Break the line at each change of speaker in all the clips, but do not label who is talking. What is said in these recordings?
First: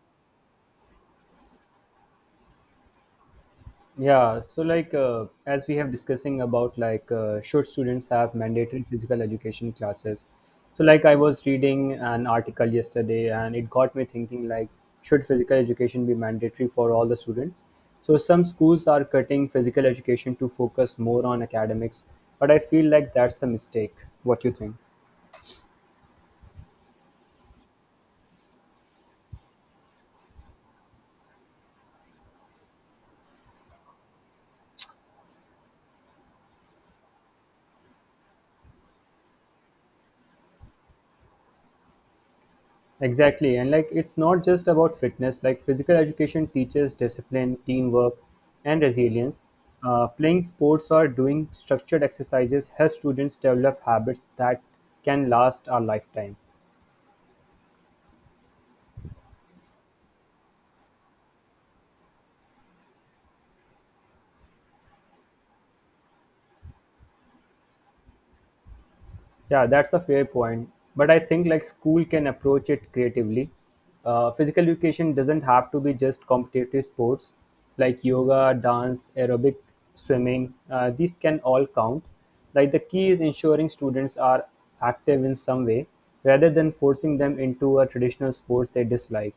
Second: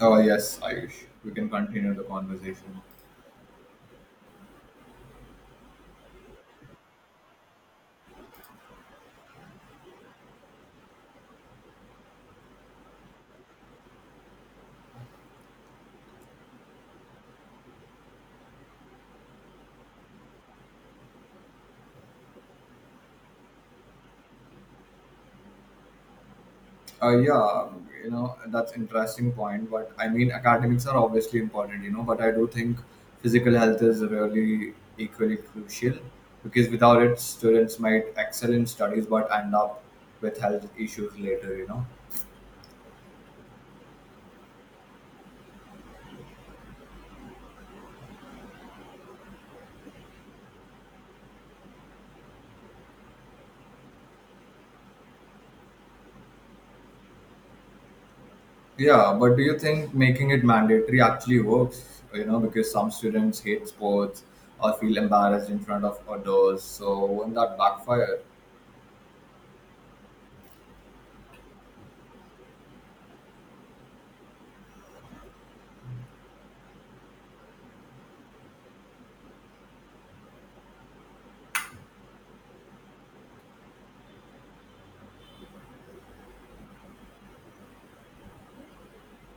Oh yes, Ayush, we can continue the conversation.
Yeah, so like as we have discussing about like should students have mandatory physical education classes? So like I was reading an article yesterday and it got me thinking like should physical education be mandatory for all the students? So some schools are cutting physical education to focus more on academics, but I feel like that's a mistake. What you think?
Yeah, that's interesting point. But I mean, academics are obviously important, But I do think physical health is really equally crucial because without it, students might excel in studies but end up with health issues later, you know
Exactly. And like it's not just about fitness, like physical education teaches discipline, teamwork, and resilience. Playing sports or doing structured exercises help students develop habits that can last a lifetime.
Yeah, but do you think making it mandatory actually works? You know, because some students hate sports or feel embarrassed in front of others. So won't that backfire?
Yeah, that's a fair point. But I think like school can approach it creatively. Physical education doesn't have to be just competitive sports like yoga, dance, aerobic, swimming. These can all count. Like the key is ensuring students are active in some way rather than forcing them into a traditional sports they dislike.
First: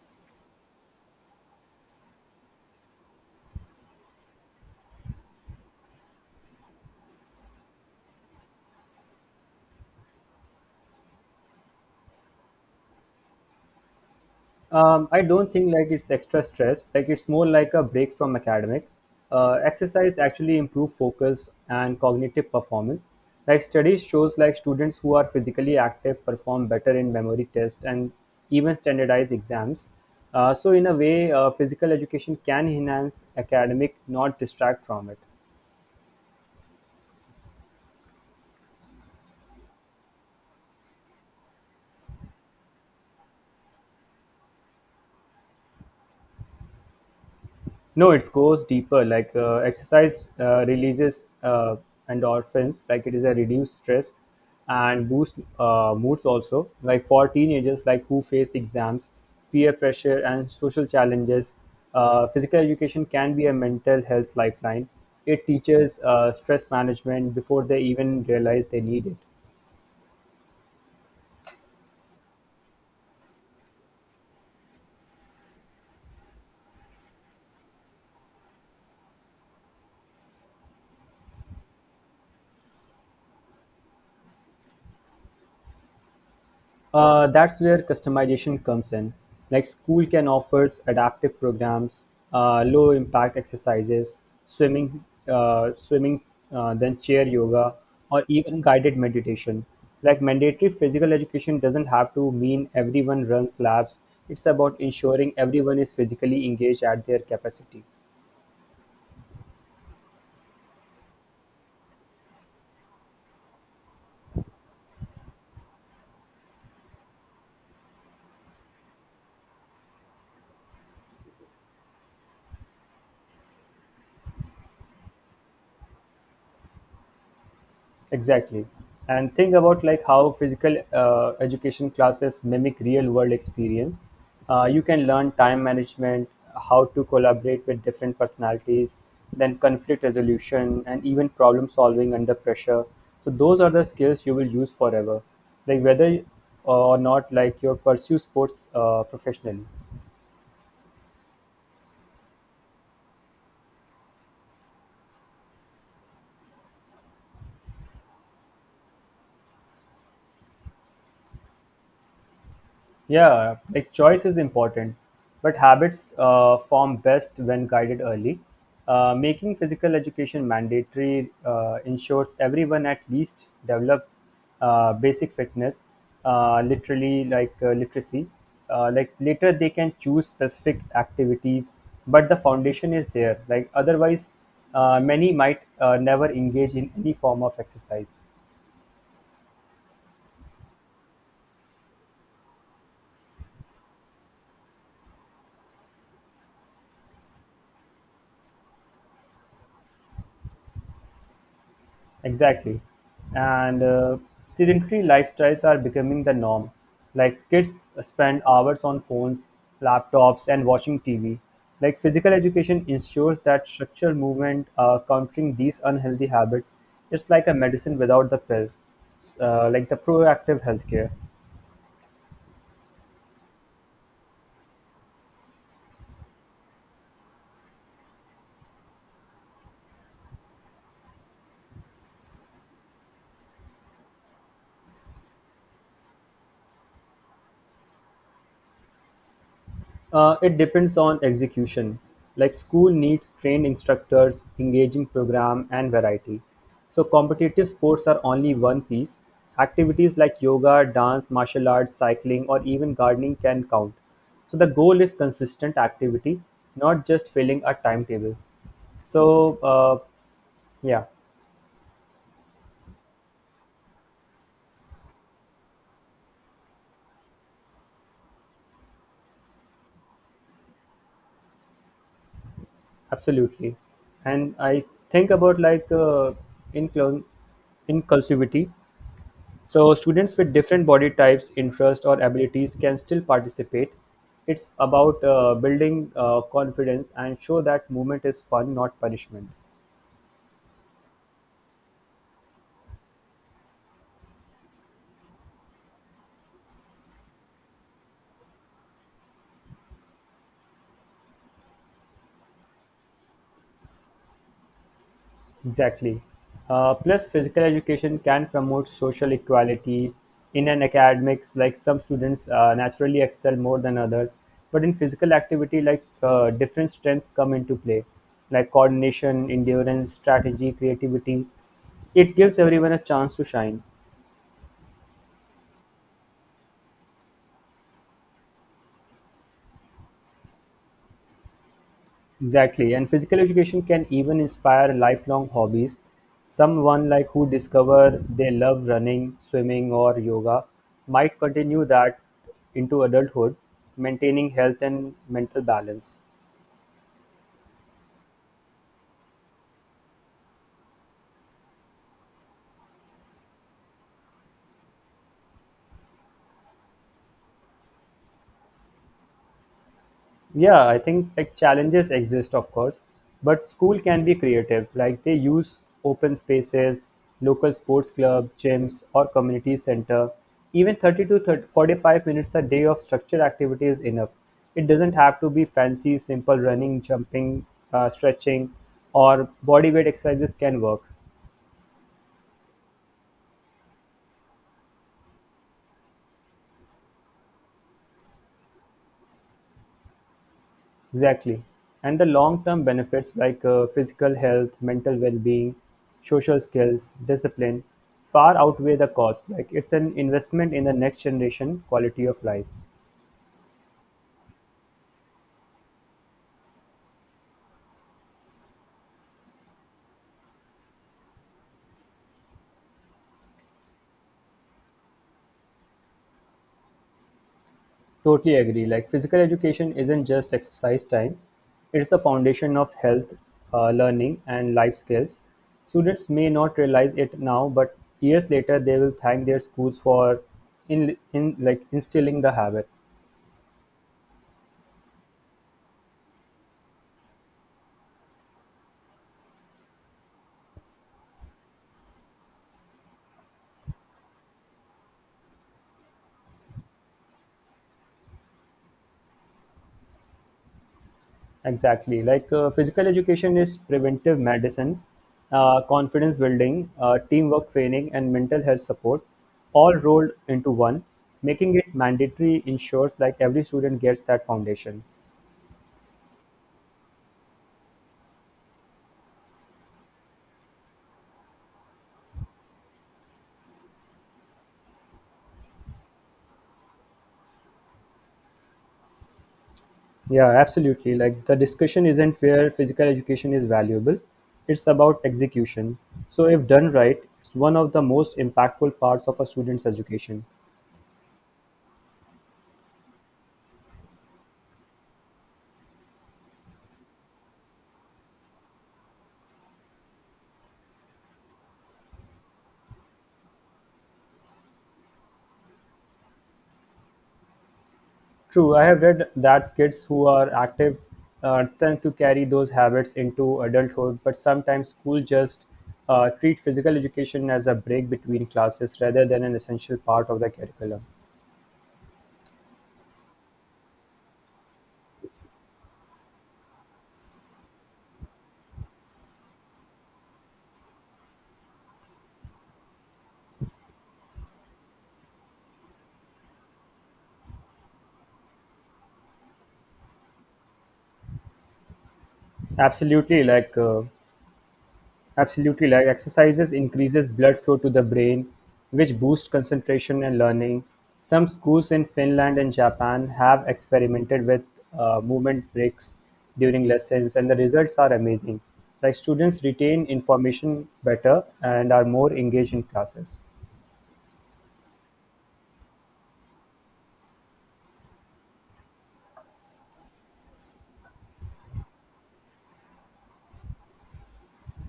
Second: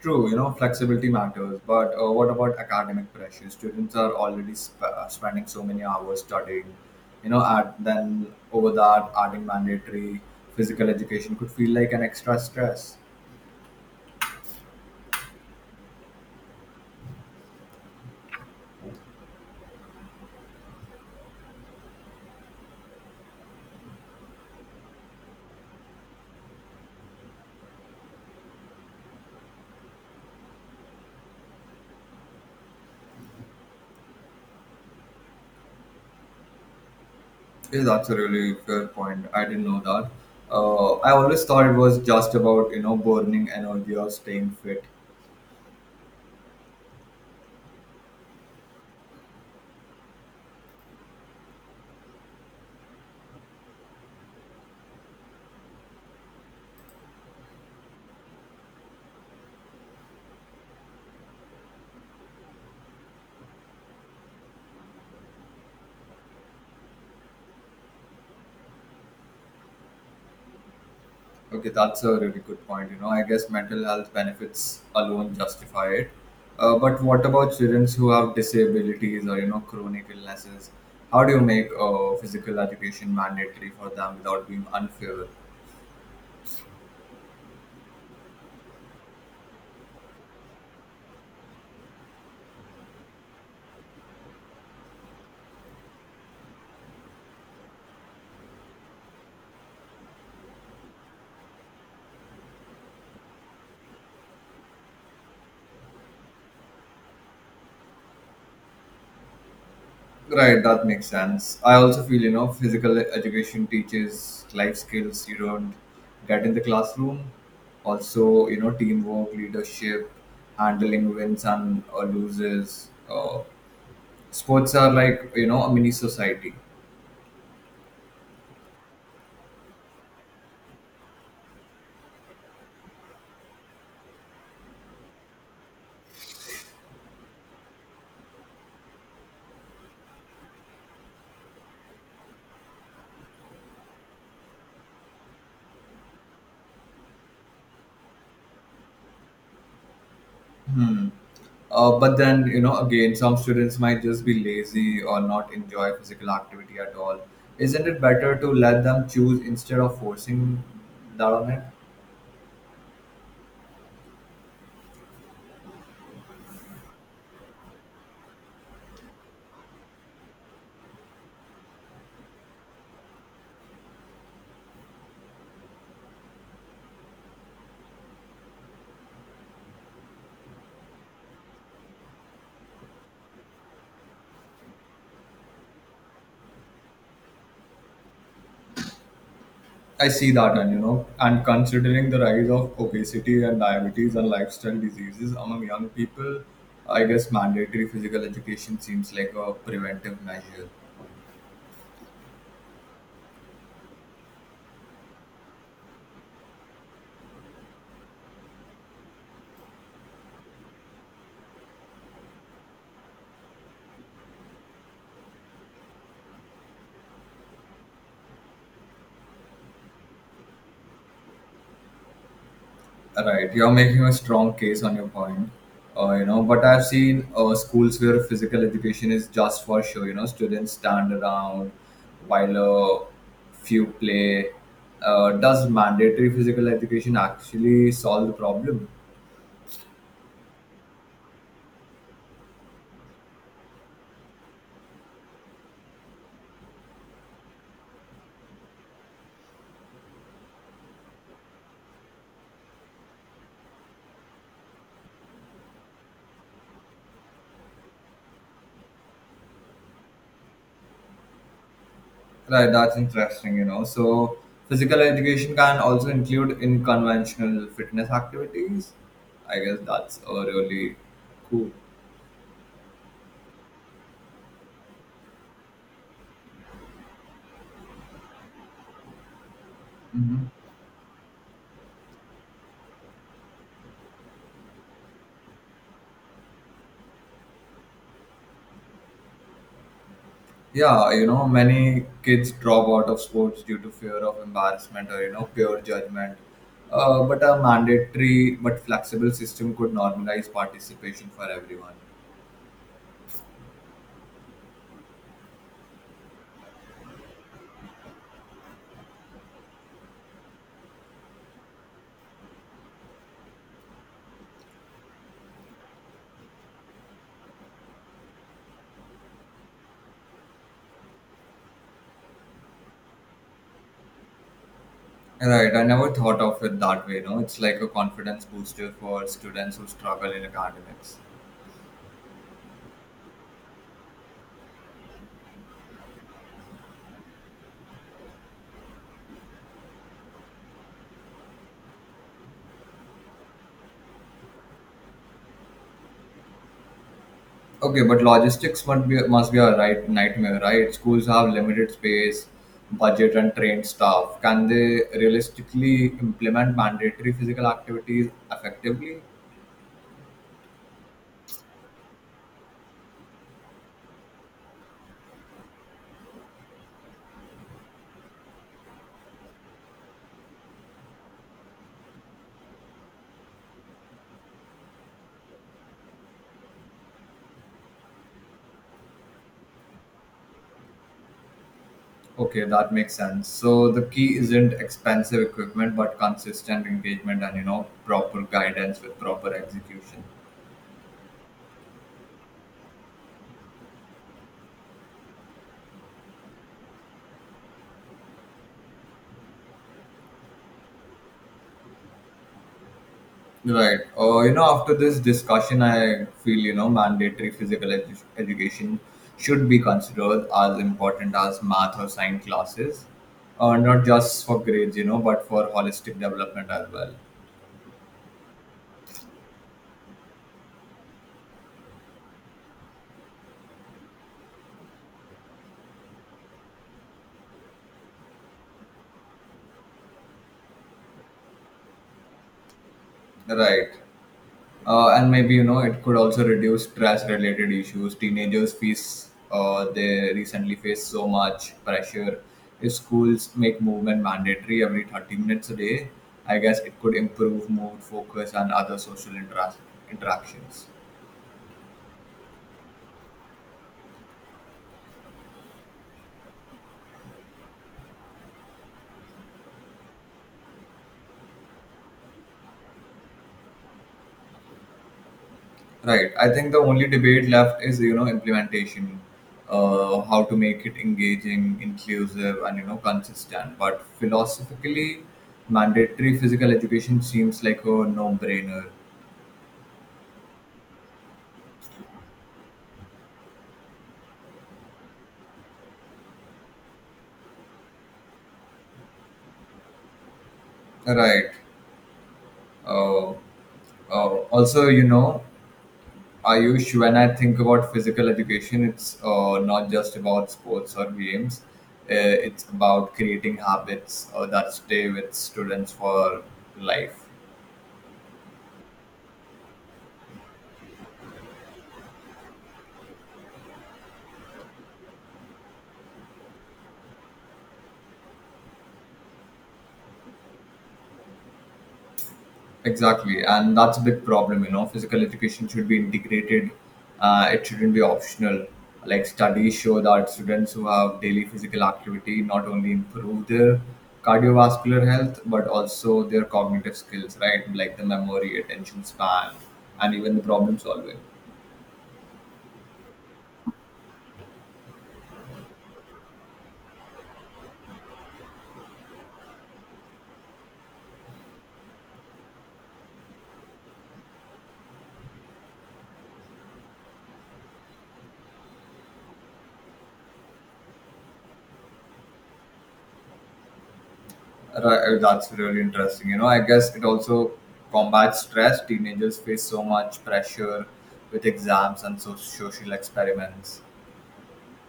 True, you know, flexibility matters, but what about academic pressure? Students are already spending so many hours studying, you know, at, then over that, adding mandatory physical education could feel like an extra stress.
I don't think like it's extra stress. Like it's more like a break from academic. Exercise actually improve focus and cognitive performance. Like studies shows like students who are physically active perform better in memory tests and even standardized exams. So in a way, physical education can enhance academic, not distract from it.
Yeah, that's a really fair point. I didn't know that. I always thought it was just about, burning energy or staying fit.
No, it goes deeper. Like exercise releases endorphins, like it is a reduced stress and boost moods also. Like for teenagers, like who face exams, peer pressure, and social challenges, physical education can be a mental health lifeline. It teaches stress management before they even realize they need it.
Okay, that's a really good point. You know, I guess mental health benefits alone justify it. But what about children who have disabilities or, you know, chronic illnesses? How do you make physical education mandatory for them without being unfair?
That's where customization comes in. Like school can offer adaptive programs, low impact exercises, swimming, swimming, then chair yoga, or even guided meditation. Like mandatory physical education doesn't have to mean everyone runs laps. It's about ensuring everyone is physically engaged at their capacity.
Right, that makes sense. I also feel, you know, physical education teaches life skills you don't get in the classroom. Also, you know, teamwork, leadership, handling wins and loses. Sports are like a mini society.
Exactly. And think about like how physical education classes mimic real world experience. You can learn time management, how to collaborate with different personalities, then conflict resolution, and even problem solving under pressure. So those are the skills you will use forever, like whether or not like you pursue sports professionally.
Mm. But then again, some students might just be lazy or not enjoy physical activity at all. Isn't it better to let them choose instead of forcing that on it?
Yeah, like choice is important, but habits form best when guided early. Making physical education mandatory ensures everyone at least develop basic fitness, literally like literacy. Like later they can choose specific activities, but the foundation is there. Like otherwise, many might never engage in any form of exercise.
I see that, and you know, and considering the rise of obesity and diabetes and lifestyle diseases among young people, I guess mandatory physical education seems like a preventive measure.
Exactly. And sedentary lifestyles are becoming the norm. Like kids spend hours on phones, laptops, and watching TV. Like physical education ensures that structured movement, countering these unhealthy habits, it's like a medicine without the pill, like the proactive healthcare.
Right, you're making a strong case on your point, But I've seen schools where physical education is just for show. You know, students stand around while a few play. Does mandatory physical education actually solve the problem?
It depends on execution. Like school needs trained instructors, engaging program, and variety. So competitive sports are only one piece. Activities like yoga, dance, martial arts, cycling, or even gardening can count. So the goal is consistent activity, not just filling a timetable. So yeah,
Right, that's interesting. You know, so physical education can also include in conventional fitness activities. I guess that's really cool.
absolutely. And I think about like inclin- inclusivity. So students
Mm-hmm.
with different body types, interests, or abilities can still participate. It's about building confidence and show that movement is fun, not punishment.
Yeah, you know, many kids drop out of sports due to fear of embarrassment or, pure judgment. But a mandatory but flexible system could normalize participation for everyone.
Exactly. Plus, physical education can promote social equality in an academics. Like some students naturally excel more than others, but in physical activity, like different strengths come into play, like coordination, endurance, strategy, creativity. It gives everyone a chance to shine.
Right, I never thought of it that way, It's like a confidence booster for students who struggle in academics.
Exactly, and physical education can even inspire lifelong hobbies. Someone like who discover they love running, swimming, or yoga might continue that into adulthood, maintaining health and mental balance.
Okay, but logistics must be a right nightmare, right? Schools have limited space, budget, and trained staff. Can they realistically implement mandatory physical activities effectively?
Yeah, I think like challenges exist, of course, but school can be creative. Like they use open spaces, local sports club, gyms, or community center. Even 30 to 30-45 minutes a day of structured activity is enough. It doesn't have to be fancy, simple running, jumping, stretching, or body weight exercises can work.
Okay, that makes sense. So the key isn't expensive equipment, but consistent engagement, and proper guidance with proper execution.
Exactly. And the long-term benefits like physical health, mental well-being, social skills, discipline far outweigh the cost. Like it's an investment in the next generation quality of life.
Right. After this discussion, I feel mandatory physical education should be considered as important as math or science classes, not just for grades, but for holistic development as well.
Totally agree. Like physical education isn't just exercise time, it's the foundation of health, learning, and life skills. Students may not realize it now, but years later they will thank their schools for in like instilling the habit.
Right. And maybe, it could also reduce trash related issues teenagers face. They recently face so much pressure. If schools make movement mandatory every 30 minutes a day, I guess it could improve mood, focus, and other social interactions.
Exactly. Like physical education is preventive medicine, confidence building, teamwork training, and mental health support, all rolled into one. Making it mandatory ensures like every student gets that foundation.
Right, I think the only debate left is, implementation. How to make it engaging, inclusive, and consistent. But philosophically, mandatory physical education seems like a no-brainer.
Yeah, absolutely. Like the discussion isn't where physical education is valuable; it's about execution. So, if done right, it's one of the most impactful parts of a student's education.
Right. Uh, Also, you know, Ayush, when I think about physical education, it's not just about sports or games. Uh, it's about creating habits that stay with students for life.
True, I have read that kids who are active tend to carry those habits into adulthood, but sometimes school just treat physical education as a break between classes rather than an essential part of the curriculum.
Exactly, and that's a big problem. You know, physical education should be integrated. It shouldn't be optional. Like studies show that students who have daily physical activity not only improve their cardiovascular health but also their cognitive skills, right? Like the memory, attention span, and even the problem solving.
Absolutely, like uh, Absolutely, like exercises increases blood flow to the brain, which boosts concentration and learning. Some schools in Finland and Japan have experimented with movement breaks during lessons, and the results are amazing. Like students retain information better and are more engaged in classes.
Right, that's really interesting. You know, I guess it also combats stress. Teenagers face so much pressure with exams and so social experiments.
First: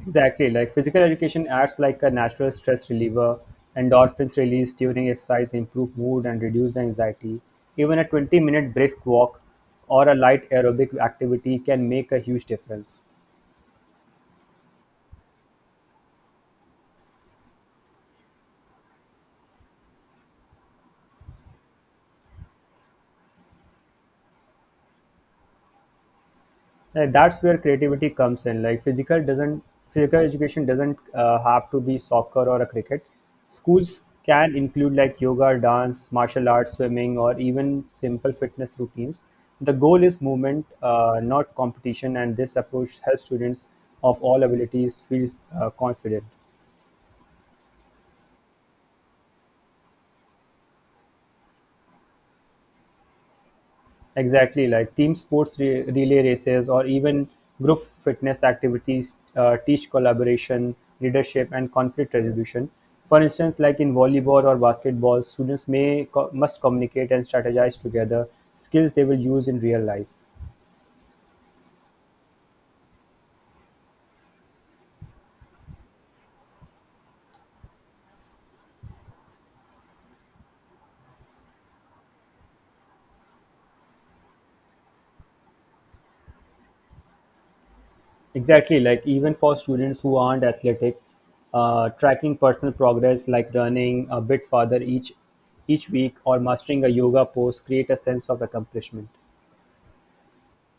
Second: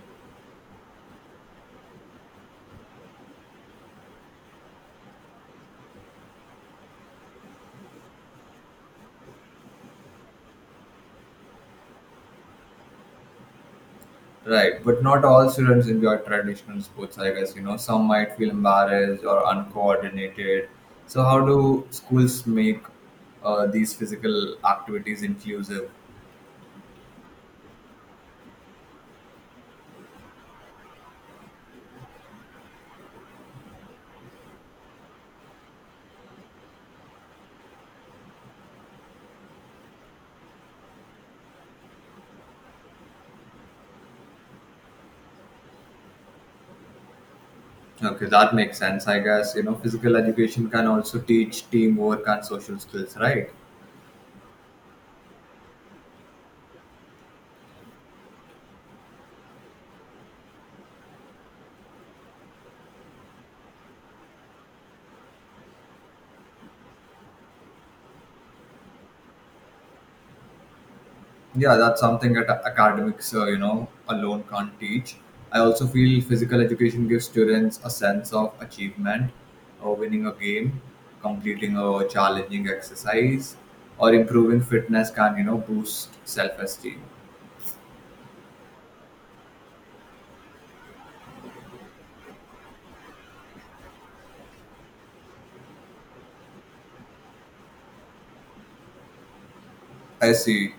Exactly, like physical education acts like a natural stress reliever. Endorphins released during exercise improve mood and reduce anxiety. Even a 20-minute minute brisk walk or a light aerobic activity can make a huge difference.
Right, but not all students enjoy traditional sports, I guess. You know, some might feel embarrassed or uncoordinated. So how do schools make these physical activities inclusive?
Like, that's where creativity comes in. Like physical education doesn't have to be soccer or a cricket. Schools can include like yoga, dance, martial arts, swimming, or even simple fitness routines. The goal is movement, not competition, and this approach helps students of all abilities feel confident.
Okay, that makes sense, I guess. You know, physical education can also teach teamwork and social skills, right?
Exactly, like team sports relay races or even group fitness activities teach collaboration, leadership, and conflict resolution. For instance, like in volleyball or basketball, students may must communicate and strategize together, skills they will use in real life.
Yeah, that's something that academics, alone can't teach. I also feel physical education gives students a sense of achievement, or winning a game, completing a challenging exercise, or improving fitness can, boost self-esteem.
Exactly, like even for students who aren't athletic, tracking personal progress like running a bit farther each week or mastering a yoga pose create a sense of accomplishment.
I see.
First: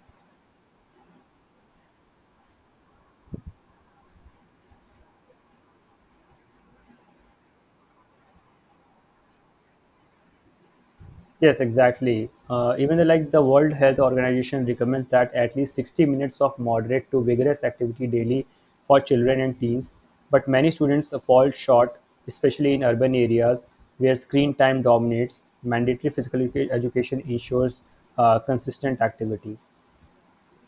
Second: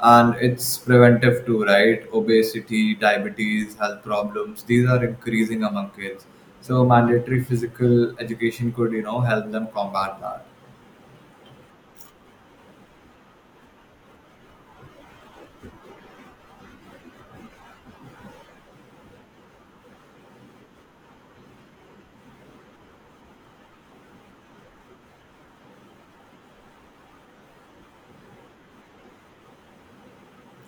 And it's preventive too, right? Obesity, diabetes, health problems, these are increasing among kids. So mandatory physical education could, help them combat that.
Yes, exactly. Even the, like the World Health Organization recommends that at least 60 minutes of moderate to vigorous activity daily for children and teens, but many students fall short, especially in urban areas where screen time dominates. Mandatory physical education ensures consistent activity.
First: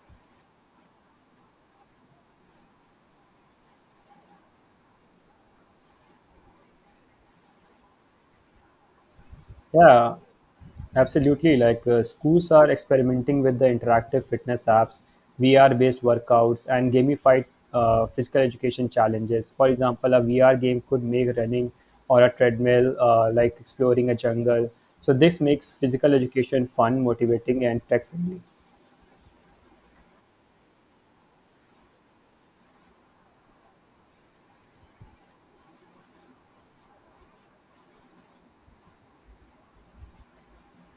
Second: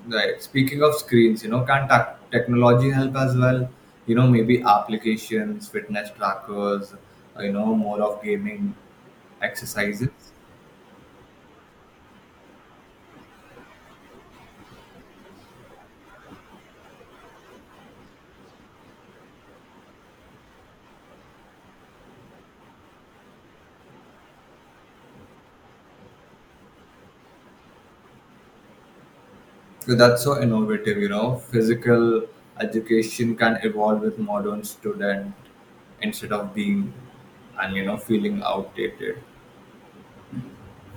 Right. Speaking of screens, you know, can technology help as well? You know, maybe applications, fitness trackers, more of gaming exercises.
Yeah, absolutely. Like schools are experimenting with the interactive fitness apps, VR based workouts, and gamified physical education challenges. For example, a VR game could make running or a treadmill like exploring a jungle. So, this makes physical education fun, motivating, and tech friendly.
So that's so innovative, Physical education can evolve with modern student instead of being and feeling outdated.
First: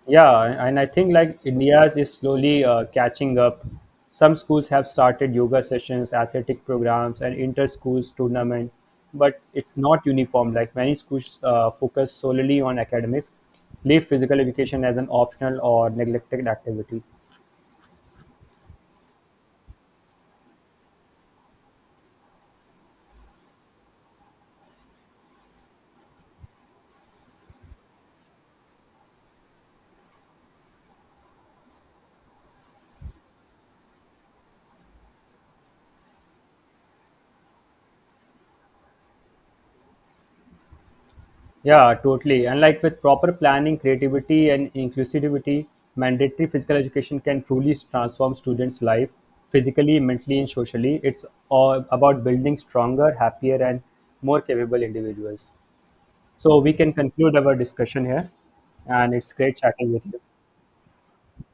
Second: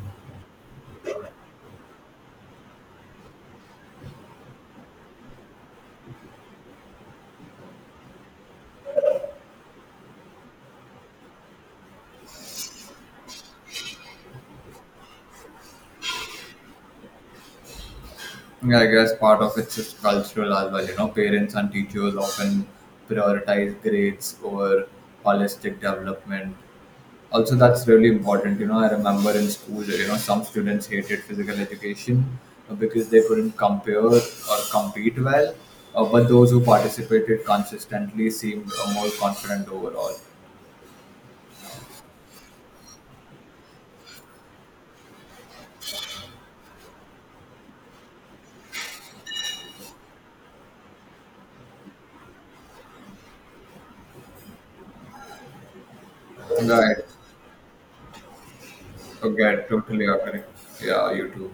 Yeah, and I think like India's is slowly catching up. Some schools have started yoga sessions, athletic programs, and inter-schools tournament, but it's not uniform. Like many schools focus solely on academics, leave physical education as an optional or neglected activity.
Yeah, I guess part of it's just cultural as well. You know, parents and teachers often prioritize grades over holistic development. Also, that's really important. You know, I remember in school, some students hated physical education because they couldn't compare or compete well. But those who participated consistently seemed more confident overall.
Yeah, totally. And like with proper planning, creativity, and inclusivity, mandatory physical education can truly transform students' life physically, mentally, and socially. It's all about building stronger, happier, and more capable individuals. So we can
Right.
conclude our discussion here, and it's
Okay, I
great chatting with
totally
you.
agree. Yeah, you too.